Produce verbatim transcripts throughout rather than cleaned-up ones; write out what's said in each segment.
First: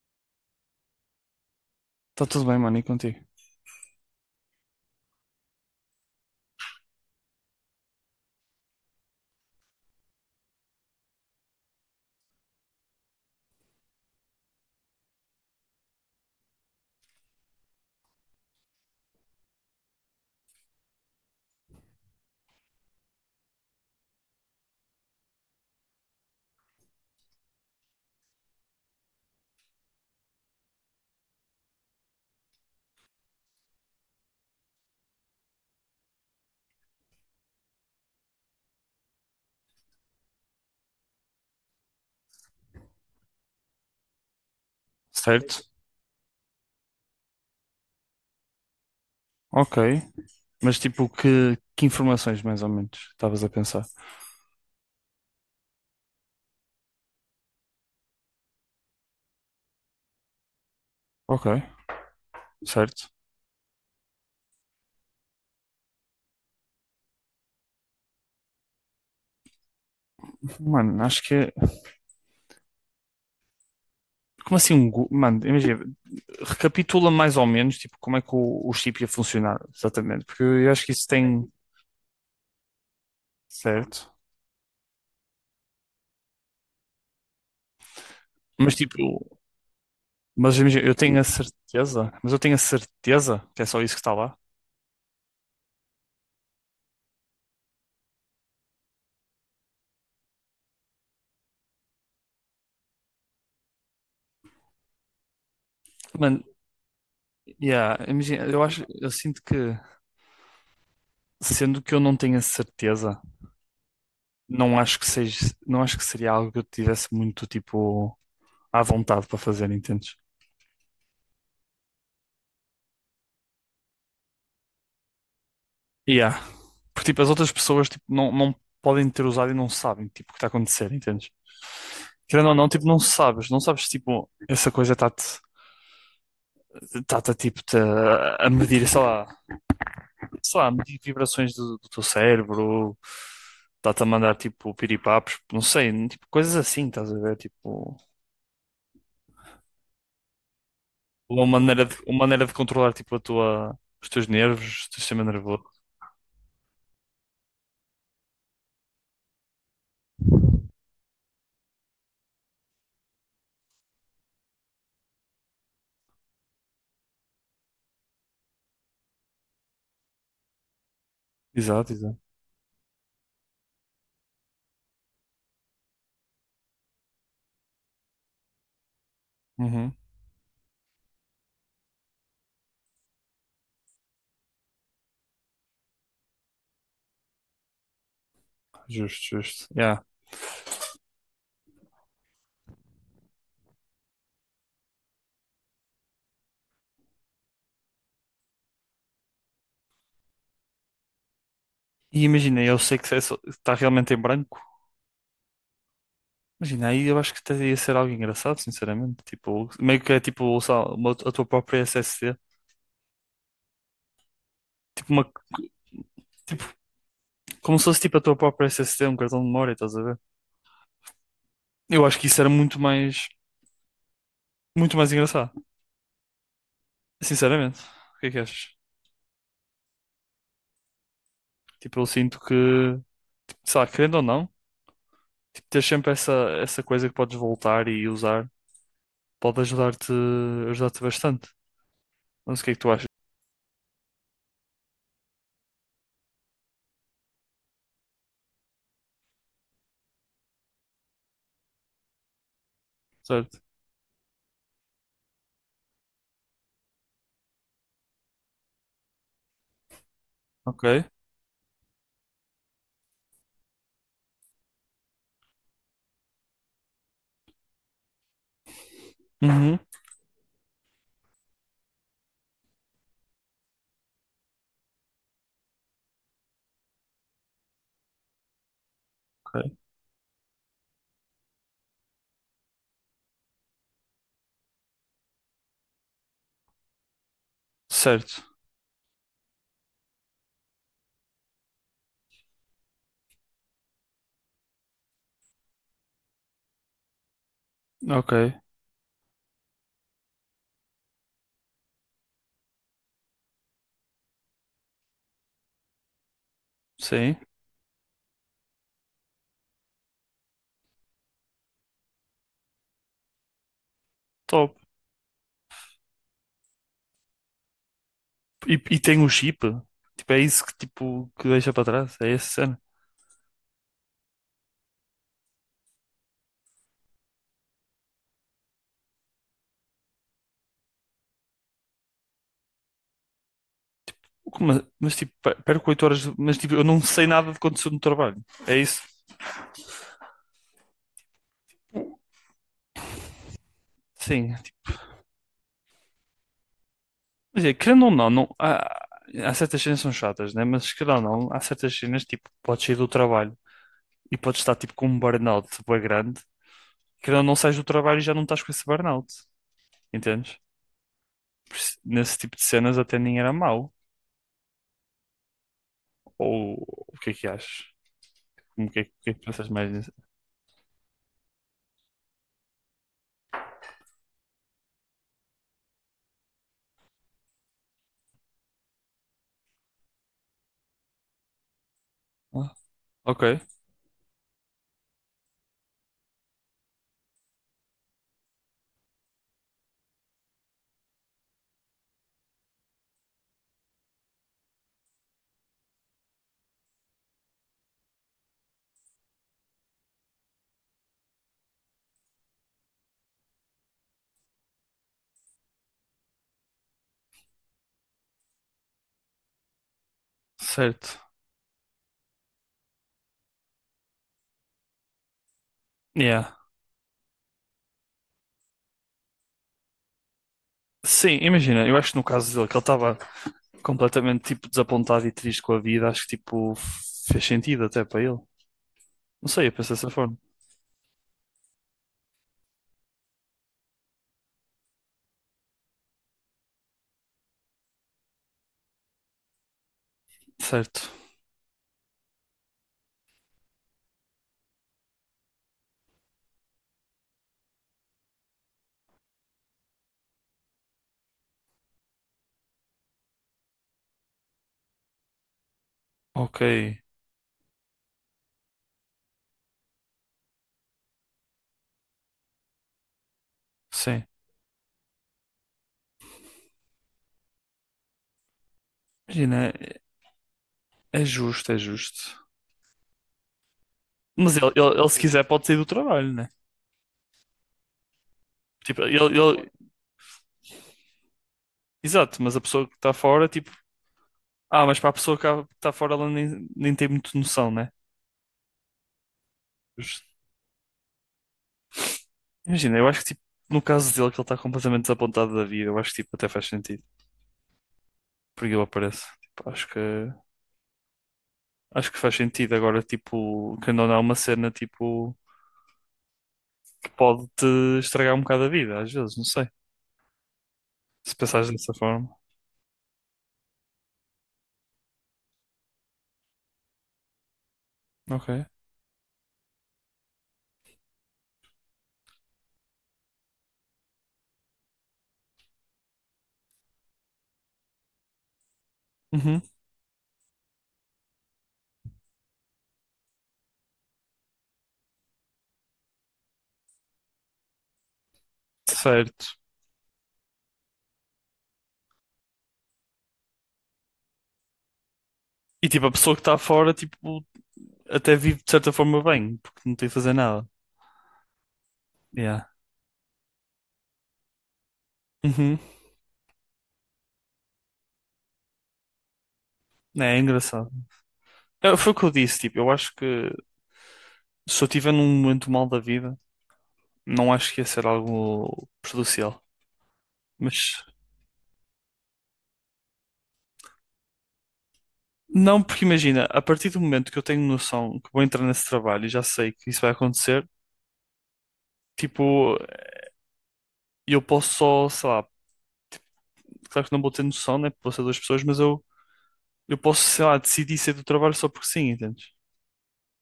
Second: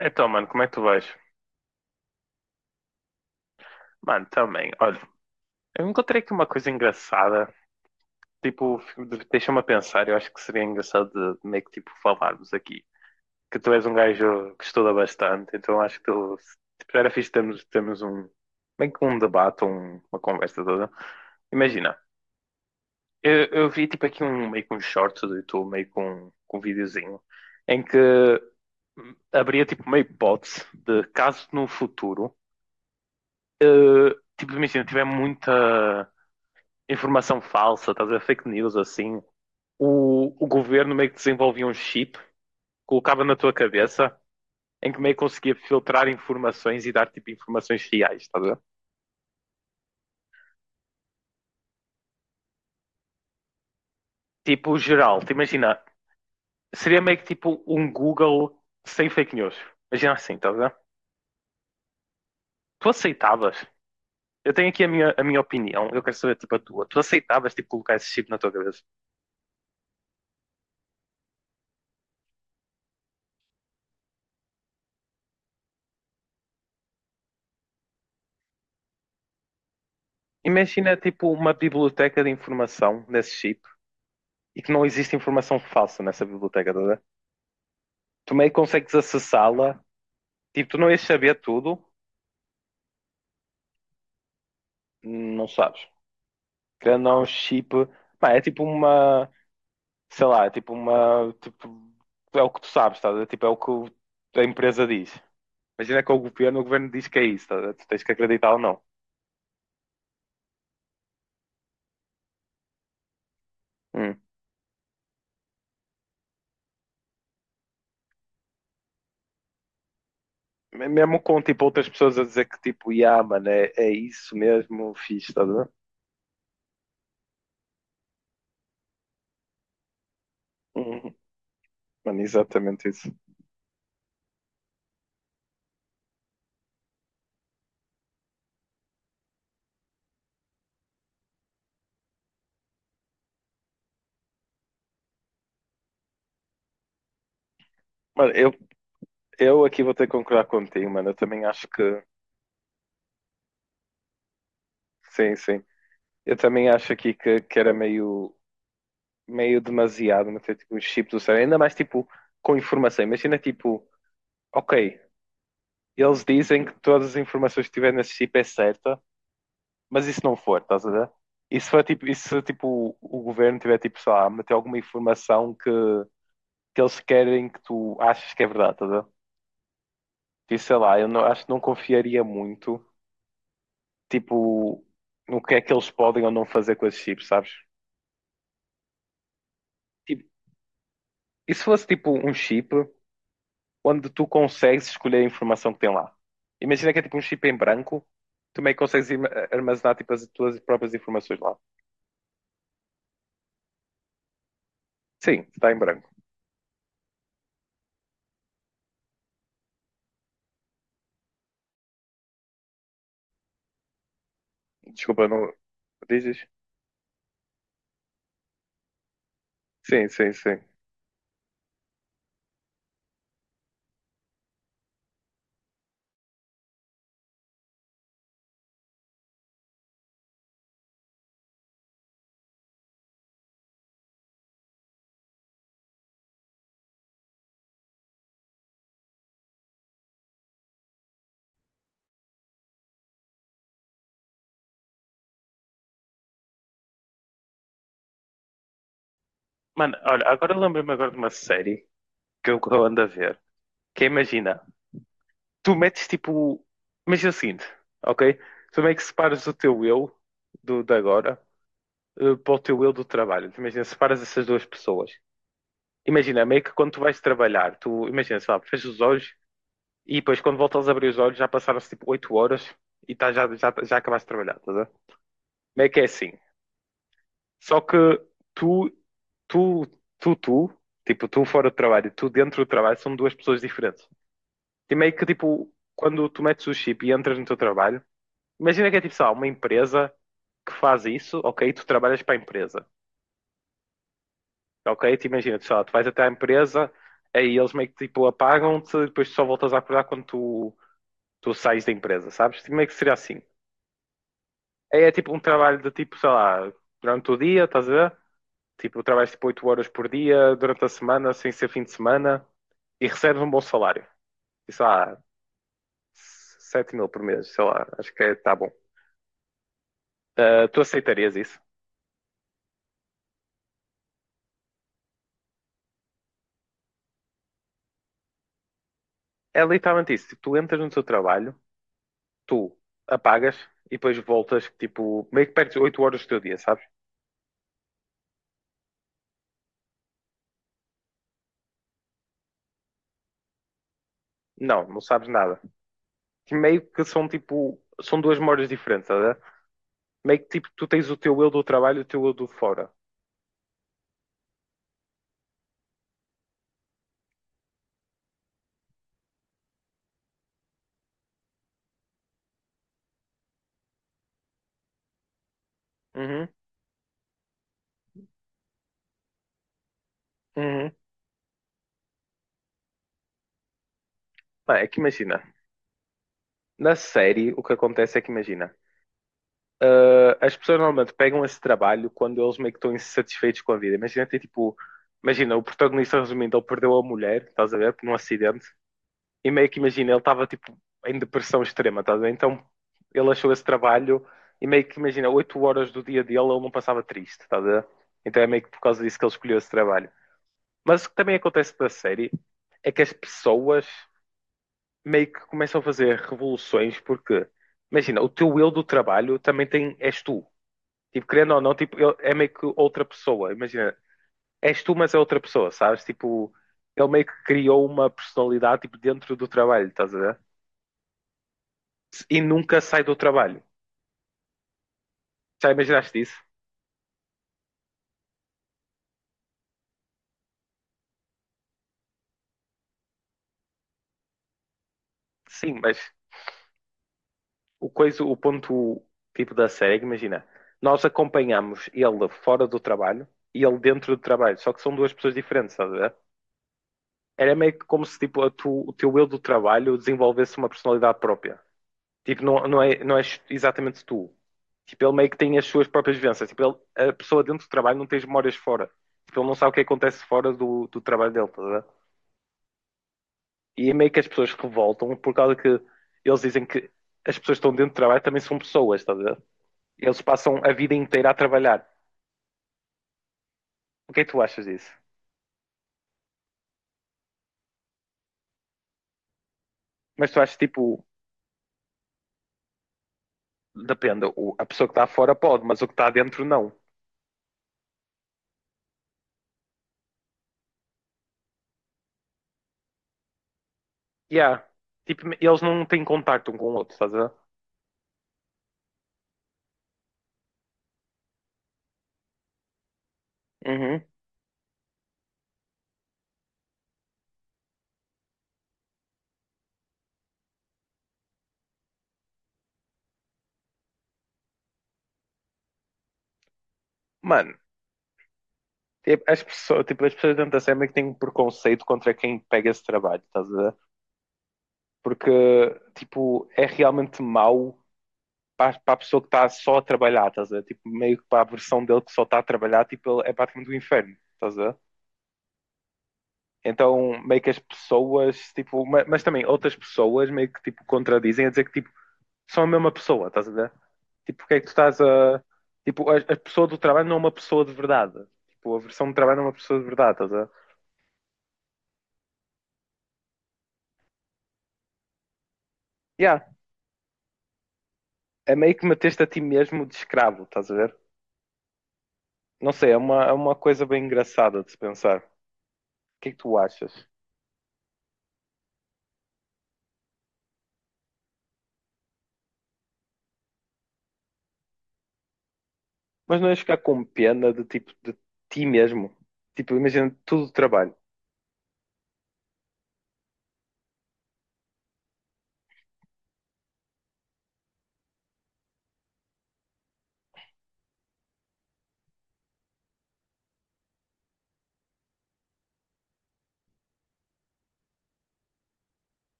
Então, mano, como é que tu vais? Está tudo bem, mano, e contigo? Mano, também. Olha, eu encontrei aqui uma coisa engraçada. Tipo, deixa-me a pensar. Eu acho que seria engraçado de meio que tipo falarmos aqui. Que tu és um gajo que estuda bastante, então acho que tu tipo, era fixe termos, termos, um meio que um debate, um- uma conversa toda. Imagina, eu, eu vi tipo aqui um meio que um short do YouTube, meio com um, com um videozinho, em que hum, abria tipo uma hipótese de caso no futuro. eh, tipo, imagina, tiver muita informação falsa, estás a ver, fake news, assim, o, o governo meio que desenvolvia um chip, colocava na tua cabeça, em que meio que conseguia Certo? filtrar informações e dar, tipo, informações reais, estás a ver? Ok. Mas tipo, que, que informações mais ou menos estavas a pensar? Tipo, geral, te imagina, seria meio que tipo um Google sem fake news. Imagina assim, estás a ver? Ok, Tu certo. aceitavas? Eu tenho aqui a minha, a minha opinião, eu quero saber, tipo, a tua. Tu aceitavas, tipo, colocar esse chip na tua cabeça? Mano, acho que é. Como assim um. go- Mano, imagina, recapitula mais ou menos tipo, como é que o, o chip ia funcionar, exatamente. Porque eu, eu acho que Imagina, isso tipo, tem. uma biblioteca de informação nesse chip Certo. e que não existe informação falsa nessa biblioteca, estás a ver? Tu meio que Mas consegues tipo. acessá-la, Mas tipo, tu imagina, não eu ias tenho a saber tudo, certeza. Mas eu tenho a certeza que é só isso que está lá. não sabes. Querendo ou não, chip, pá, é tipo uma, sei lá, é tipo uma, tipo, é o que tu sabes, estás a ver? Tipo, é o que a empresa diz. Imagina que é o Mano, governo, o governo diz que é isso, estás a ver? Tu yeah, tens que imagina, acreditar ou eu não. acho. Eu sinto que. Sendo que eu não tenho a certeza. Hum. Não acho que seja, não acho que seria algo que eu tivesse muito, tipo, à vontade para fazer, entendes? Mesmo com, tipo, outras pessoas a dizer que, tipo, yeah, mano, é, é isso mesmo, fixe, estás a ver? Yeah. Porque, tipo, as outras pessoas, tipo, não, não podem ter usado e não sabem, tipo, o que está a acontecer, Hum, entendes? Mano, Querendo ou não, tipo, exatamente não isso. sabes, não sabes, tipo, essa coisa está-te, está-te, a, tipo, te a medir, sei lá, sei lá, a medir vibrações do, do teu cérebro, está-te a mandar, tipo, piripapos, não sei, tipo, coisas assim, estás a ver, tipo, Mano, eu, eu aqui vou ter que concordar contigo, mano. Eu também uma acho maneira de, que. uma maneira de controlar, tipo, a tua, os teus nervos, o teu sistema Sim, sim. nervoso. Eu também acho aqui que, que era meio, meio demasiado meter tipo, um chip do cérebro, ainda mais tipo com informação. Imagina tipo, ok, eles dizem que todas as informações que tiver nesse chip é certa, mas isso não for, estás a ver? E se for Exato, tipo, e exato. se, tipo o governo tiver tipo, sei lá, meter alguma informação que, que eles querem que tu achas que é verdade, estás a ver? Uhum. E sei lá, eu não, acho que não confiaria muito, tipo, no que é que eles podem ou não fazer com esse chip, sabes? Justo, justo. Yeah. Tipo, e se fosse tipo um chip onde tu consegues escolher a informação que tem lá. Imagina que é tipo um chip em branco, tu meio que consegues im- armazenar tipo as tuas próprias informações lá. E imagina, eu sei que está realmente em branco. Sim, está em branco. Imagina, aí eu acho que até ia ser algo engraçado, sinceramente. Tipo, meio que é tipo só uma- a tua própria S S D. Tipo, uma, Desculpa, não dizes? tipo, como se fosse tipo a tua própria S S D um cartão de memória, estás a Sim, ver? sim, sim. Eu acho que isso era muito mais, muito mais engraçado, sinceramente. O que é que achas? Tipo, eu sinto que, sei lá, querendo ou não, tipo, ter sempre essa, essa coisa que podes voltar e usar pode ajudar-te, ajudar-te bastante. Não sei o que é que tu achas, Mano, olha, agora lembrei-me agora de uma série que eu que eu ando a ver, que é, imagina, tu metes tipo, certo? imagina o seguinte, ok? Tu meio que separas o teu eu do de agora eh, para o teu eu do trabalho. Imagina, separas essas duas pessoas. Imagina, meio que Ok. quando tu vais trabalhar, tu imagina, sei lá, fechas os olhos. E depois, quando voltas a abrir os olhos, já passaram-se tipo oito horas e tá, já, já, já acabaste de trabalhar, estás a ver? Uhum. Meio que é assim. Só que tu, tu, tu, tu, tipo, tu fora do trabalho e tu dentro do trabalho são duas pessoas diferentes. E meio que, Ok. tipo, quando tu metes o chip e entras no teu trabalho, imagina que é tipo, sei lá, uma empresa que faz isso, ok? Tu trabalhas para a empresa, Certo. ok? Tu imagina, tu, sei lá, tu vais até à empresa, aí eles meio que, tipo, apagam-te e depois tu só voltas a acordar quando tu, tu sais da empresa, sabes? Tipo, meio que seria assim. Ok. É, é tipo um trabalho de tipo, sei lá, durante o dia, estás a ver? Tipo, trabalhas tipo oito horas por dia, durante a semana, sem ser fim de semana, e Sim. recebes um bom salário. E sei lá, sete mil por mês, sei lá, acho que está bom. Ah, Top. tu aceitarias isso? E, e tem um chip? Tipo, é isso que, tipo, que deixa para trás? É essa cena? É literalmente isso. Tipo, tu entras no teu trabalho, tu apagas e depois voltas, tipo, meio que perdes oito horas do teu dia, sabes? Como- Mas, tipo, per- perco oito horas. De- Mas, tipo, eu não sei nada de que aconteceu no trabalho. É Não, isso? não sabes nada. Que meio que são tipo, são duas memórias diferentes, tá a ver? Meio que Sim. tipo, tu Tipo, tens o teu eu do trabalho e o teu eu do fora. quer dizer, querendo ou não, não há, há certas cenas que são chatas, né? Mas, querendo ou não, há certas cenas, tipo, podes sair do trabalho e podes estar, tipo, com um burnout bué grande. Querendo ou não, sais do trabalho e já não estás com esse burnout. Uhum, Entendes? Por isso, nesse tipo de cenas até nem era mau. uhum. Ou o que é que achas? Pá, é Como que que é, o que é imagina, que pensas mais nisso? na série o que acontece é que imagina, ah, as pessoas normalmente pegam esse trabalho quando eles meio que estão insatisfeitos com a vida. Imagina tem tipo, imagina, o protagonista resumindo, ele perdeu a mulher, estás a ver, num acidente, Ah, ok, e meio que imagina, ele estava tipo em depressão extrema, estás a ver? Então ele achou esse trabalho e meio que imagina, oito horas do dia dele ele não passava triste, estás a ver? Então é meio que por causa disso que ele escolheu esse trabalho. Mas o que também acontece na série é que as pessoas meio que começam a fazer revoluções porque, imagina, o teu eu do trabalho também tem, és tu. Tipo, querendo ou não, tipo, ele é meio que outra pessoa. Imagina, és tu, mas é outra pessoa, sabes? Tipo, ele meio certo. que criou uma personalidade tipo, dentro do trabalho, estás a ver? E Yeah. nunca sai do trabalho. Já imaginaste isso? Sim, imagina, eu acho que no caso dele, que ele estava completamente tipo desapontado e triste com a vida, acho que tipo fez sentido até para ele. Não sei, eu Sim, penso mas dessa forma. o coisa, o ponto tipo da série, é que imagina, nós acompanhamos ele fora do trabalho e ele dentro do trabalho, só que são duas pessoas diferentes, estás a ver? Certo. Era meio que como se tipo, a tu- o teu eu do trabalho desenvolvesse uma personalidade própria. Tipo, não, não é, não é exatamente tu. Tipo, ele meio que tem as suas próprias vivências. Tipo, ele- a pessoa dentro do trabalho não tem as memórias fora. Tipo, ele não sabe o que acontece fora do, do trabalho dele, estás a ver? Ok, E é meio que as pessoas revoltam por causa que eles dizem que as pessoas que estão dentro do trabalho também são pessoas, estás a ver? sim. Eles passam a vida inteira a trabalhar. O que é que tu achas disso? Imagina, é justo, é justo. Mas tu Mas achas ele, ele, tipo, ele, se quiser pode sair do trabalho, né? depende, o- a pessoa que Tipo, está ele, fora pode, ele... mas o que está dentro não. Exato, mas a pessoa que está fora, tipo... Ah, mas para a pessoa que está fora ela nem, nem tem muito noção, né? Yeah. Tipo, eles não têm contacto um com o outro, estás a ver? Imagina, eu acho que tipo, no caso dele que ele está completamente desapontado da vida, eu acho que tipo, até faz sentido. Uhum. Porque ele aparece. Tipo, acho que acho que faz sentido. Agora, tipo, quando não é uma cena tipo que pode te estragar um bocado a vida, às vezes, não sei. Se Mano, pensares dessa forma. tipo, as pessoas, tipo, as pessoas dentro da SEMA que têm um preconceito contra quem pega esse trabalho, estás a ver? Ok. Porque, tipo, é realmente mau para, para a pessoa que está só a trabalhar, estás a ver? Tipo, meio que para a versão dele que só está a trabalhar, tipo, ele é praticamente o inferno, estás a ver? Uhum. Então, meio que as pessoas, tipo, ma- mas também outras pessoas meio que tipo contradizem a dizer que tipo, são a mesma pessoa, estás a ver? Tipo, porque é que tu estás a. Certo. Tipo, a, a pessoa do trabalho não é uma pessoa de verdade. Tipo, a versão do trabalho não é uma pessoa de verdade, estás a ver? E tipo, a pessoa que está fora, tipo, até vive de certa forma bem, porque não tem que fazer Yeah, nada. é Yeah. meio que meteste a ti mesmo de escravo, estás a ver? Uhum. Não sei, é uma, é uma coisa bem engraçada de se pensar. O É, que é é que tu engraçado. achas? É, foi o que eu disse, tipo, eu acho que se eu estiver num momento mal da vida. Não acho que ia ser algo prejudicial. Mas não ias ficar Mas com pena de tipo de ti mesmo. Tipo, imagina tudo o trabalho. não, porque imagina, a partir do momento que eu tenho noção que vou entrar nesse trabalho e já sei que isso vai acontecer, tipo, eu posso só, sei lá, claro que não vou ter noção, né? Vou ser duas pessoas, mas eu, eu posso, sei lá, decidir sair do trabalho só porque sim, entendes?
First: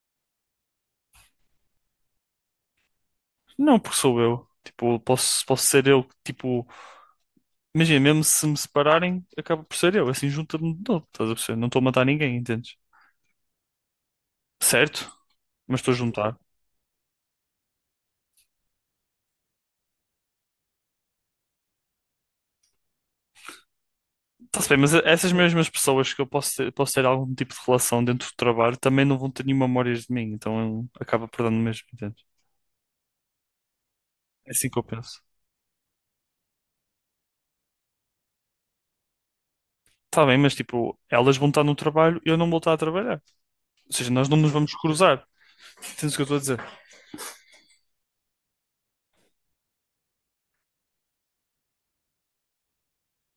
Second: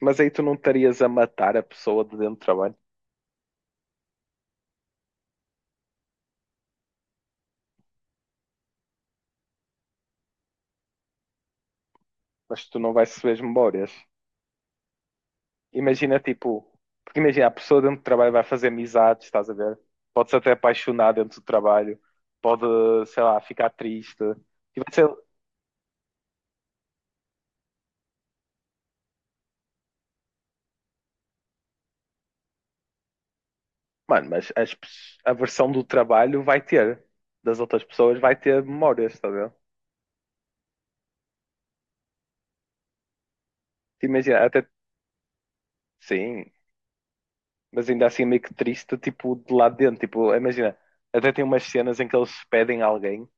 Mas aí tu não estarias a matar a pessoa de dentro do trabalho. Não porque sou eu. Tipo, posso, posso ser eu, que, tipo, imagina, mesmo se me separarem, acaba por ser eu, assim, junta-me, de novo, estás a perceber? Não estou a matar ninguém, Mas entendes? tu não vais receber as memórias. Certo, mas estou a Imagina, juntar. tipo, porque imagina, a pessoa dentro do trabalho vai fazer amizades, estás a ver? Pode-se até apaixonar dentro do trabalho, pode, sei lá, ficar triste. Está-se bem, E vai mas ser, essas mesmas pessoas que eu posso ter, posso ter algum tipo de relação dentro do trabalho também não vão ter nenhuma memórias de mim, então eu- acaba perdendo mesmo, entende? mano, É mas assim as que eu pes- penso. a versão do trabalho vai ter, das outras pessoas vai ter memórias, estás a ver? Está bem, mas tipo, elas vão estar no trabalho e eu não vou estar a trabalhar. Ou Tipo, seja, nós não imagina, nos até, vamos cruzar. Entendes o que eu estou a sim, dizer? mas ainda assim meio que triste, tipo, de lá dentro, tipo, imagina, até tem umas cenas em que eles pedem alguém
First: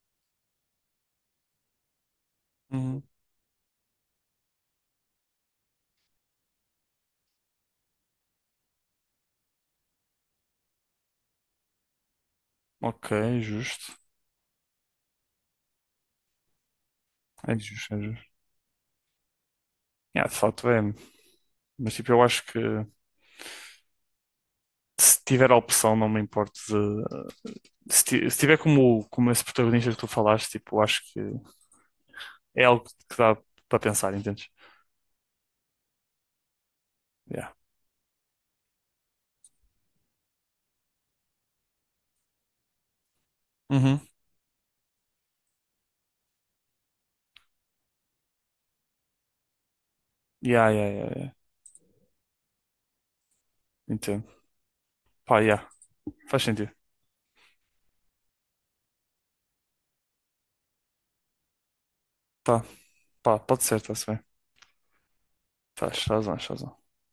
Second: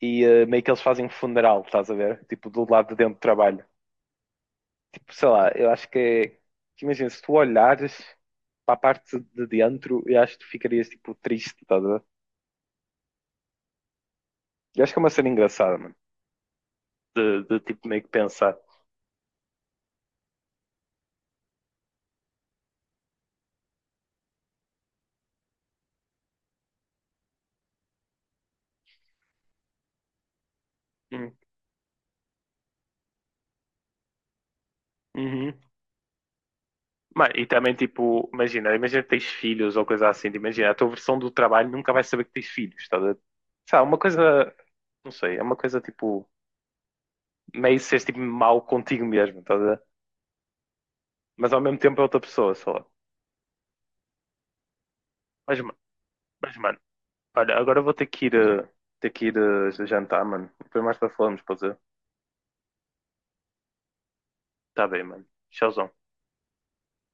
e eh, meio que eles fazem um funeral, estás a ver? Tipo, do lado de Uhum. dentro do trabalho. Sei lá, eu acho que é. Imagina, se tu olhares para a parte de dentro, eu acho que tu ficarias tipo triste, estás a ver? Ok, justo. Eu acho que é uma cena engraçada, mano. De, É de tipo justo, é meio que justo. pensar. Yeah, de facto é. Mas tipo, eu acho que se tiver a opção, não me importo de. Se ti- se tiver como, como esse protagonista que tu falaste, tipo, acho que Hum, é algo que dá para pensar, entendes? uhum. Mas, e Yeah. também tipo, imagina, imagina, que tens filhos ou coisa assim, tipo, imagina, a tua versão do trabalho nunca vais saber que tens filhos, estás a ver? Sei uma Uhum. coisa, não sei, é uma coisa tipo, meio seres tipo mau contigo mesmo, estás a ver? Yeah, yeah, yeah, yeah. Mas ao mesmo tempo é outra pessoa, sei lá. Entendo. Pá, Mas, yeah. Faz mas sentido. mano, olha, agora eu vou ter que ir, eh, ter que ir eh, jantar, mano. Depois mais para falarmos, pode ser? Tá, pá, pode ser, está-se bem. Tá bem, mano. Tchauzão. Faz, faz mais, faz mais.